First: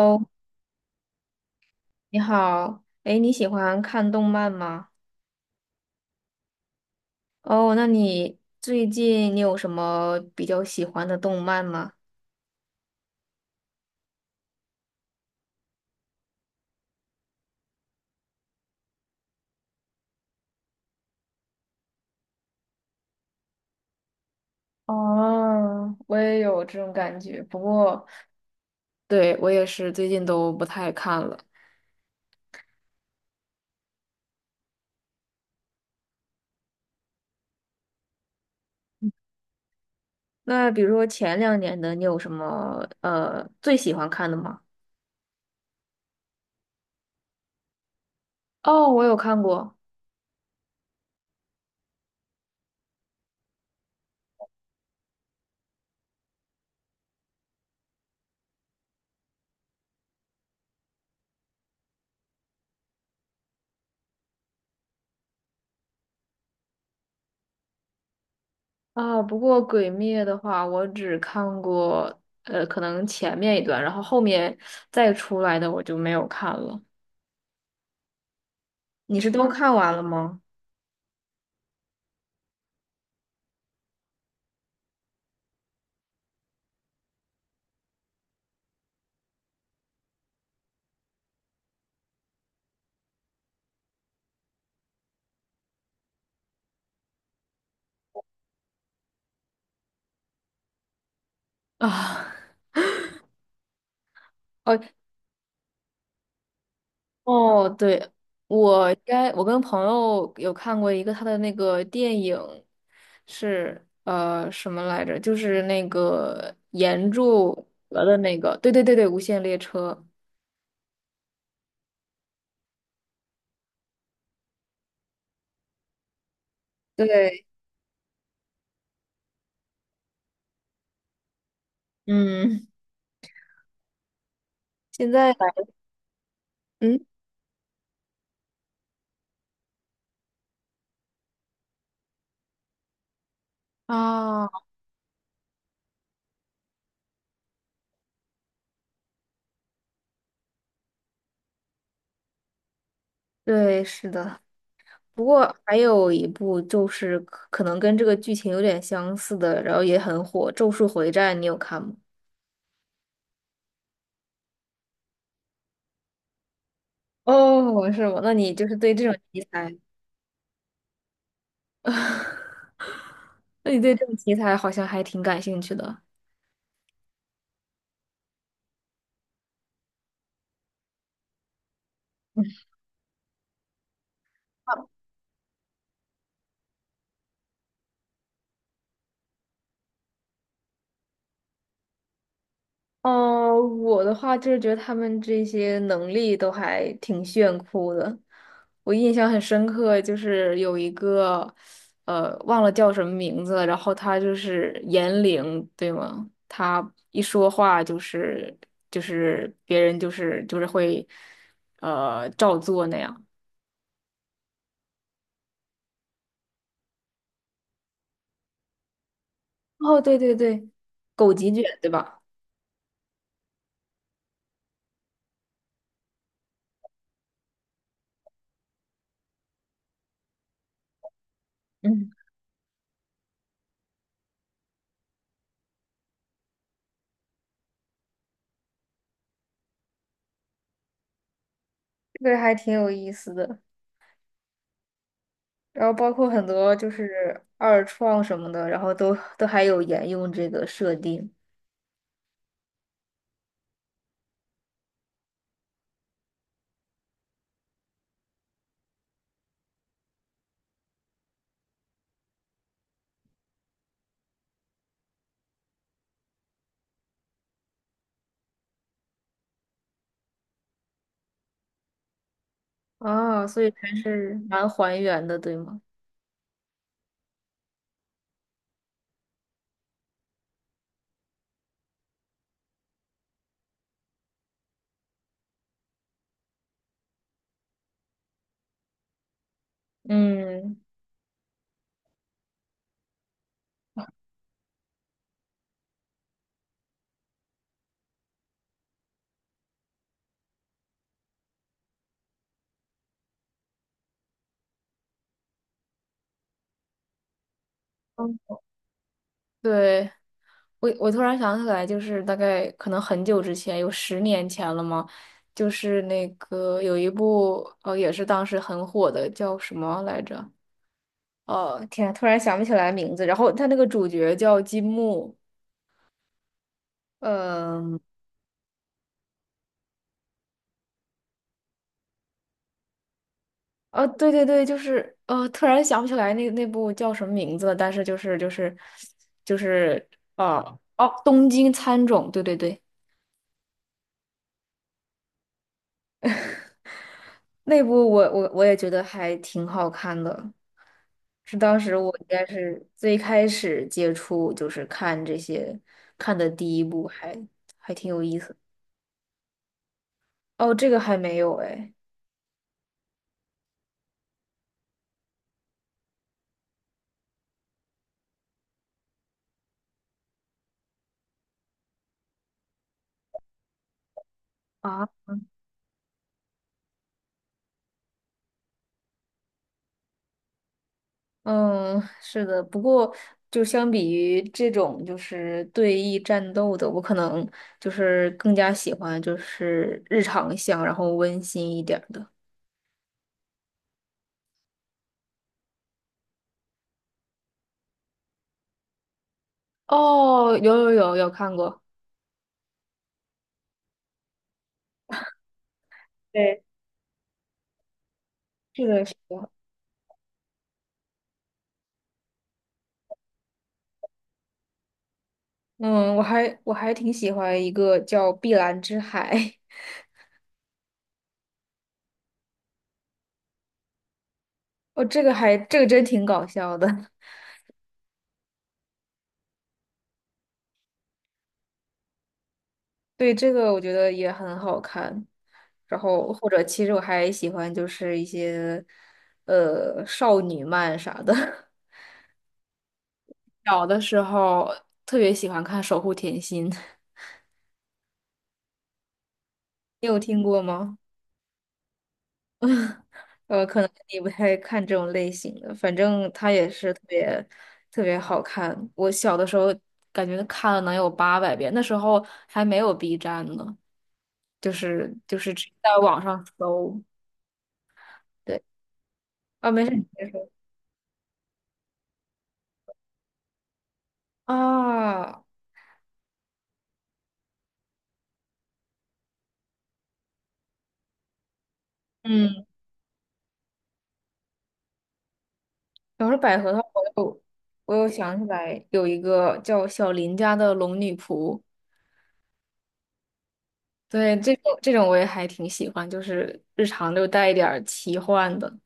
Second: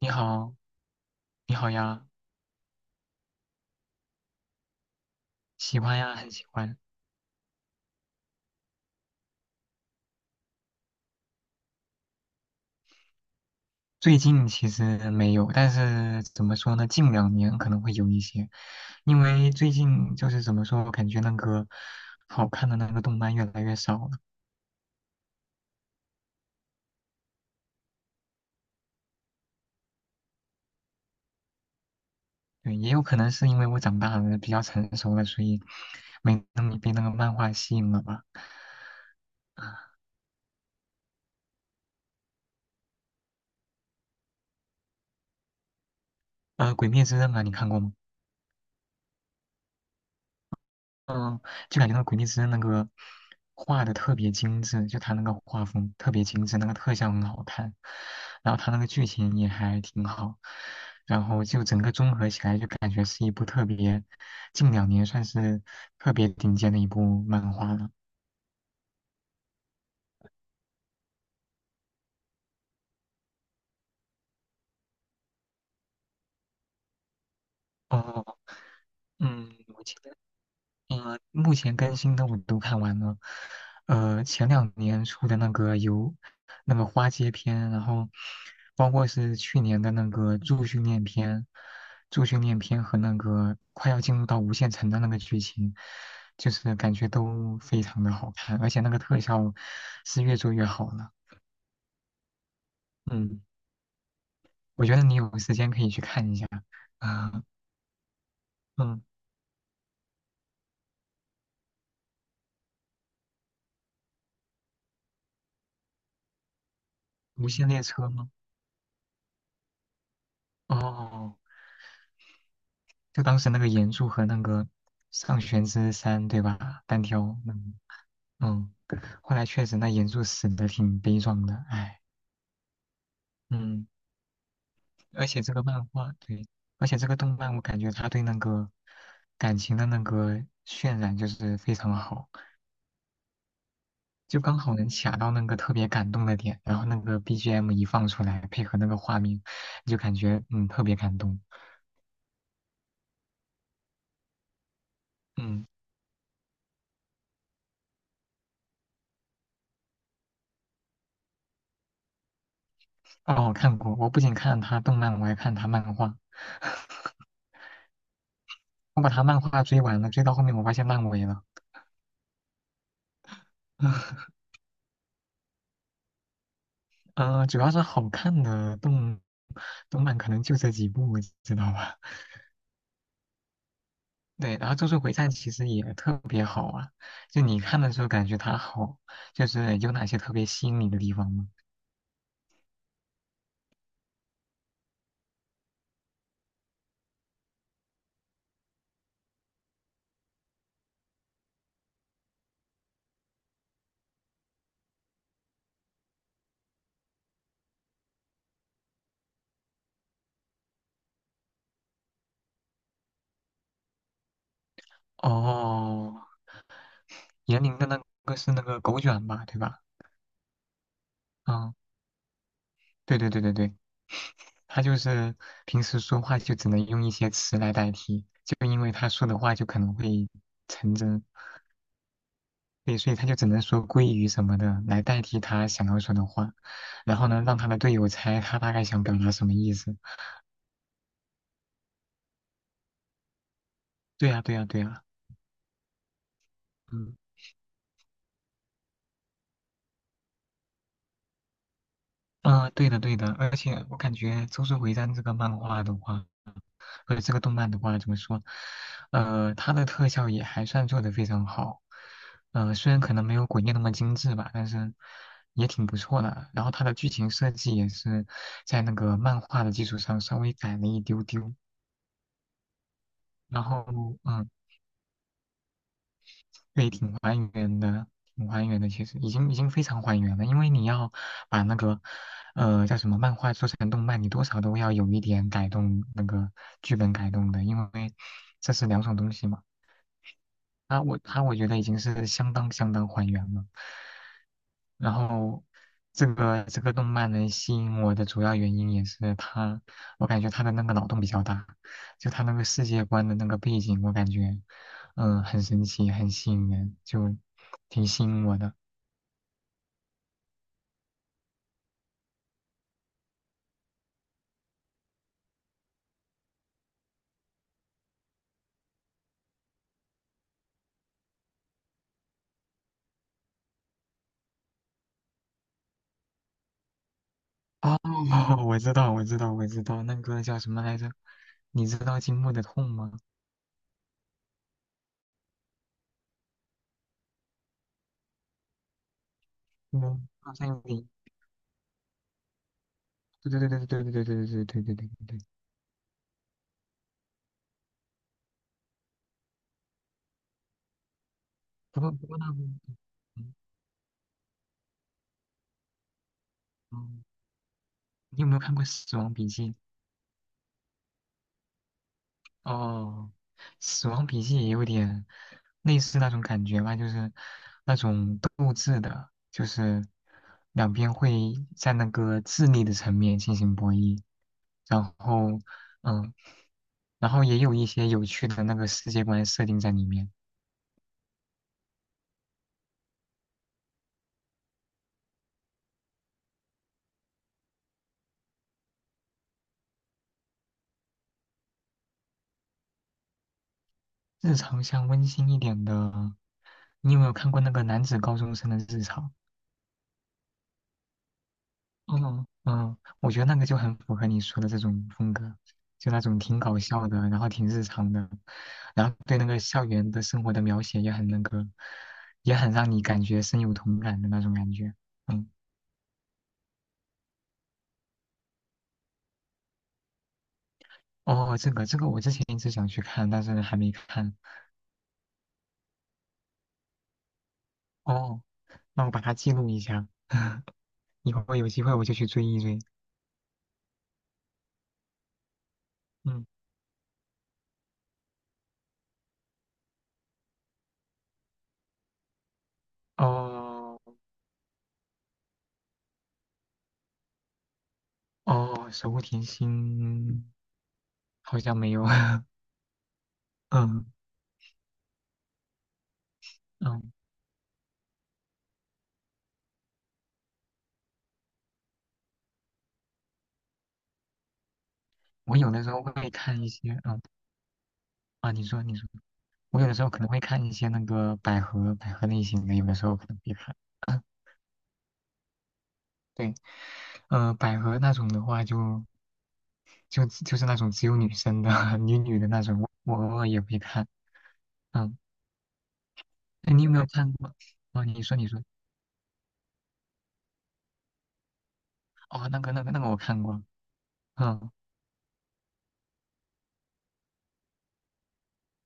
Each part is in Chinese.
你 好，你好呀，你好。哎，你喜欢看动漫吗？喜欢呀，很喜欢。哦，那你最近有什么比较喜欢的动漫吗？最近其实没有，但是怎么说呢？近两年可能会有一些，因为最近就是怎么说，我感觉那个好看的那个动漫越来越少了。哦，我也有这种感觉，不过对，我也是最近都不太看了。对，也有可能是因为我长大了，比较成熟了，所以没那么被那个漫画吸引了吧。啊那比如说前2年的，你有什么最喜欢看的吗？《鬼灭之刃》啊，你看过吗？哦，我有看过就感觉那个《鬼灭之刃那个画的特别精致，就他那个画风特别精致，那个特效很好看，然后他那个剧情也还挺好，然后就整个综合起来就感觉是一部特别近两年算是特别顶尖的一部漫画了。啊，不过《鬼灭》的话，我只看过可能前面一段，然后后面再出来的我就没有看了。哦，你是都嗯，看我完记了得吗？目前更新的我都看完了。前两年出的那个游，那个花街篇，然后包括是去年的那个助训练篇，助训练篇和那个快要进入到无限城的那个剧情，就是感觉都非常的好看，而且那个特效是越做越好了。啊，嗯，哦我觉得你有时间可以去看一下。啊、哦，对，我应嗯，该我跟朋友有看过一个他的那个电影，是什么来着？就是那个岩无柱限列和车的吗？那个，对对对对，《无限列车》。哦。就当时那个岩柱和那个上弦之山，对吧？单挑，对，嗯嗯，后来确实那岩柱死的挺悲壮的，唉，嗯，嗯，现而在 且这个来漫画，对，而且嗯这个动漫，我感觉他对那个感情的那个渲染就是非常好，就啊，刚好能卡到那个特别感动的点，然后那个 BGM 一放出来，配合那个画面，就感觉特别感动，对，是的。不过嗯，还有一部就是可能跟这个剧情有点相似的，然后也很火，《咒术回战》，你有看吗？哦，我看过，我不仅看他动漫，我还看他漫画。哦，是吗？那你就是对我这把种他漫题画材。追完了，追到后面我发现烂尾了。那你对这种题 材好像还挺感兴趣的。主要是好看的动漫可能就这几部，知道吧？对，然后《咒术回战》其实也特别好啊，就你看的时候感觉它好，就是有哪些特别吸引你的地方吗？哦，我的话就是觉得他们这些能力都还挺炫酷的。我印象很深刻，就是有一个，忘了叫什么名字了，然后他就是言灵，对吗？他一说话就是别人就是会，照做那样。哦，言灵的那个是那个狗卷吧，对吧？哦，对对对，狗急卷，嗯，对吧？对对对对对，他就是平时说话就只能用一些词来代替，就因为他说的话就可能会成真，嗯，对，所以他就只能说鲑鱼什么的来代替他想要说的话，然后呢，让他的队友猜他大概想表达什么意思。这个还挺有意思的。对呀，对呀，对呀，然后包括很多就嗯，是二创什么的，然后都还有沿用这个设定对的，对的，而且我感觉《周术回战》这个漫画的话，或者这个动漫的话，怎么说？它的特效也还算做得非常好，虽然可能没有《鬼灭》那么精致吧，但是也挺不错的。然后它的剧情设计也是在那个漫画的基础上稍微改了一丢丢。啊，所然以后，还是嗯、蛮还原的，对吗？对，挺还原的，挺还原的。其实已经非常还原了，因为你要把那个，叫什么漫画做成动漫，你多少都要有一点改动那个剧本改动的，因为这是两种东西嘛。嗯，他我他我觉得已经是相当相当还原了。然后这个动漫能吸引我的主要原因也是它，我感觉它的那个脑洞比较大，就它那个世界观的那个背景，我感觉很神奇，很吸引人，就挺吸引我嗯的。对，我突然想起来，就是大概可能很久之前，有10年前了嘛，就是那个有一部哦，也是当时很火的，叫什么来着？哦，天，突然想不起来名字。然后他那个主角叫金木，嗯。哦，我知道，我知道，我知道，那个叫什么来着？你知道《金木的痛》吗？对对对，就是突然想不起来那部叫什么名字了，但是就是嗯好呃像有点，哦，东京喰种，对对对，对对对对对对对对对对对对对对。那部我也觉得还挺好看的，是当时不过我应不过该那个，是最开嗯始接触就是看这些看的第一部嗯，还挺有意你有没思。有看过《死亡笔记》？哦，这个还没有哎。哦，死亡笔记也有点类似那种感觉吧，就是那种斗智的，就是两边会在那个智力的层面进行博弈，然后，嗯，然后也有一些有趣的那个世界观设定在里面。嗯，是的，不过就相比于这种就是对弈战斗的，我可能就是更加喜欢就是日常向，然后温馨一点儿的。日常像温馨一点的，你有没有看过那个男子高中生的日常？哦，有看过，嗯嗯，我觉得那个就很符合你说的这种风格，就那种挺对，搞笑的，然后挺日常的，是的，然是后对那的。个校园的生活的描写也很那个，也很让你感觉深有同感的那种感觉。嗯，嗯，我还挺喜欢一个叫《碧蓝之海》，哦，这个我之前一直想去看，但是还没看。哦，这个还这个真挺搞笑的，哦，那我把它记录一下，以后有机会我就去追一追。对，这个我觉得也很好看。然后嗯，或者其实我还喜欢就是一些少女漫啥的。小哦的时候特别喜欢看《守护甜心》，哦，守护甜 你有听心过吗？好像没有。可能嗯你不太看这种类型的，反正它也是特嗯，别特别好看。我小的时候感觉看了能有800遍，那时候还没有 B 站呢，就是我只有的时在候网会上看一些，搜。嗯。啊，对，你说你说，啊，我没有事，的时你候可能别会说看一些那个百合类型的，有的时候可能会看。啊。啊。对，百合那种的话就，就是那种只有女生的 女女的那嗯，种，我偶尔也会看。嗯，要是百合哎，的你话，有没有我看有过？我哦，有你说想起你说，来有一个叫小林家的龙女仆。哦，那个我看过。对，这嗯，种这种我也还挺喜欢，就是日常就带一点儿奇幻的。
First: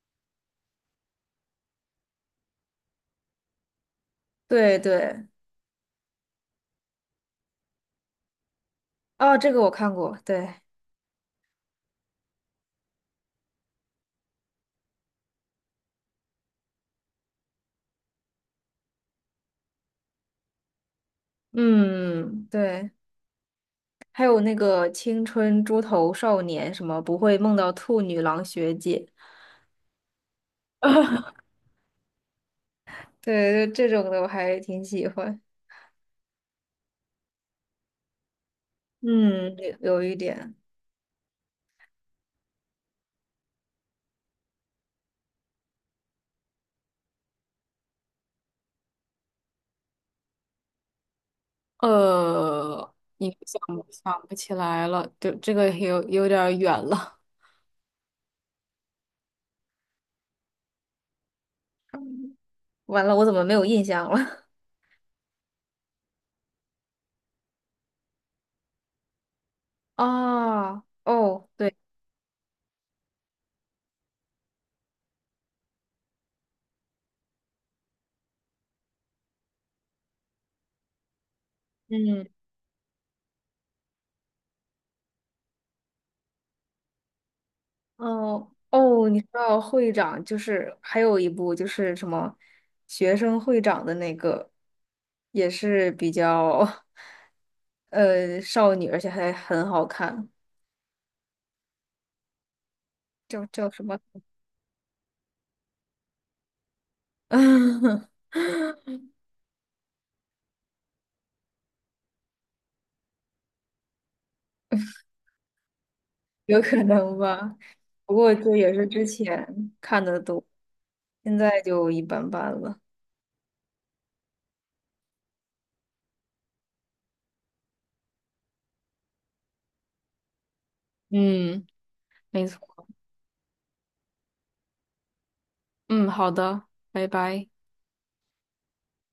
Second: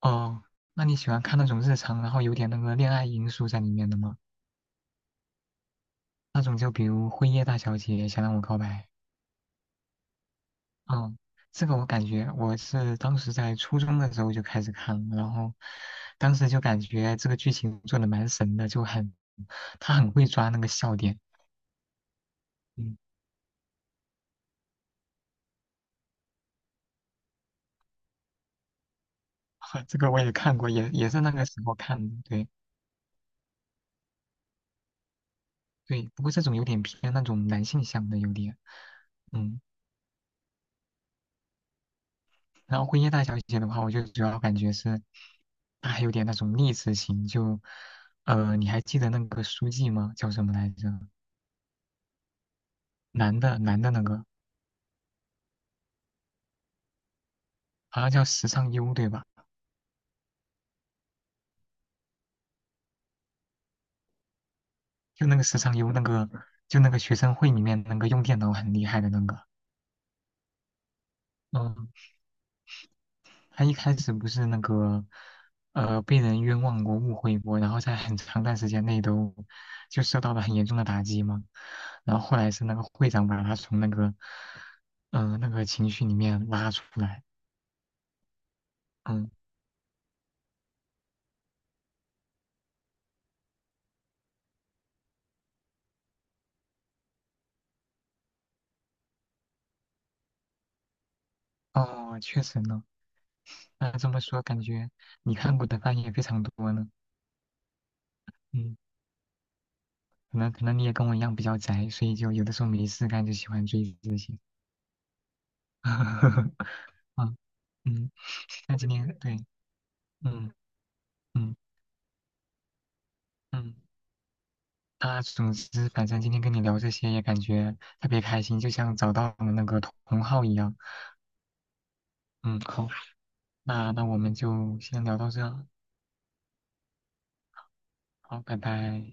哦，那你喜欢看那种日常，然后有点那个恋爱因素在里面的吗？对对，那种就比如《辉夜大小姐想让我告白》。哦，这个我看过，对，嗯，这个我感觉我是当时在初中的时候就开始看了，然后当时就感觉这个剧情做的蛮神的，他很会抓那个笑点。嗯，对，嗯，还有那个《青春猪头少年》，什么不会梦到兔女郎学姐，这个我也看过，也是那 个时候看的。对对，就这种的我还挺喜欢。对，不过这种有点偏那种男性向的有点。嗯，嗯，有一点，然后《辉夜大小姐》的话，我就主要感觉是她还有点那种励志型，你还记得那个书记吗？叫什么来着？呃，你男的，想男不的那个想不起来了？就这个有点儿远了。好像叫时尚优，对吧？完了，我怎么没有印象了？就那个时常有那个，就那个学生会里面那个用电脑很厉害的那个，哦哦，对，嗯，他一开始不是那个，被人冤枉过、误会过，然后在很长段时间内都就受到了很严重的打击嘛，然嗯。后后来是那个会长把他从那个，那个情绪里面拉出来，哦哦，你知嗯，道会长就是还有一部就是什么学生会长的那个，也是比较少女，而且还很好看，哦，确实呢，叫什那么？这么说感觉你看过的番也非常多呢，嗯，可能你也跟我一样比较宅，所以就有的时候没事干就喜欢追这些。有可能啊，吧，嗯，不过这也那是今之天对，前看的多，嗯现嗯在就一般般了。嗯，那总之，反正今天跟你聊这些也感觉特别开心，就像找到了那个同号一样。嗯，没错。嗯，好，那我们就先聊到这，嗯，好的，拜拜。好，拜拜。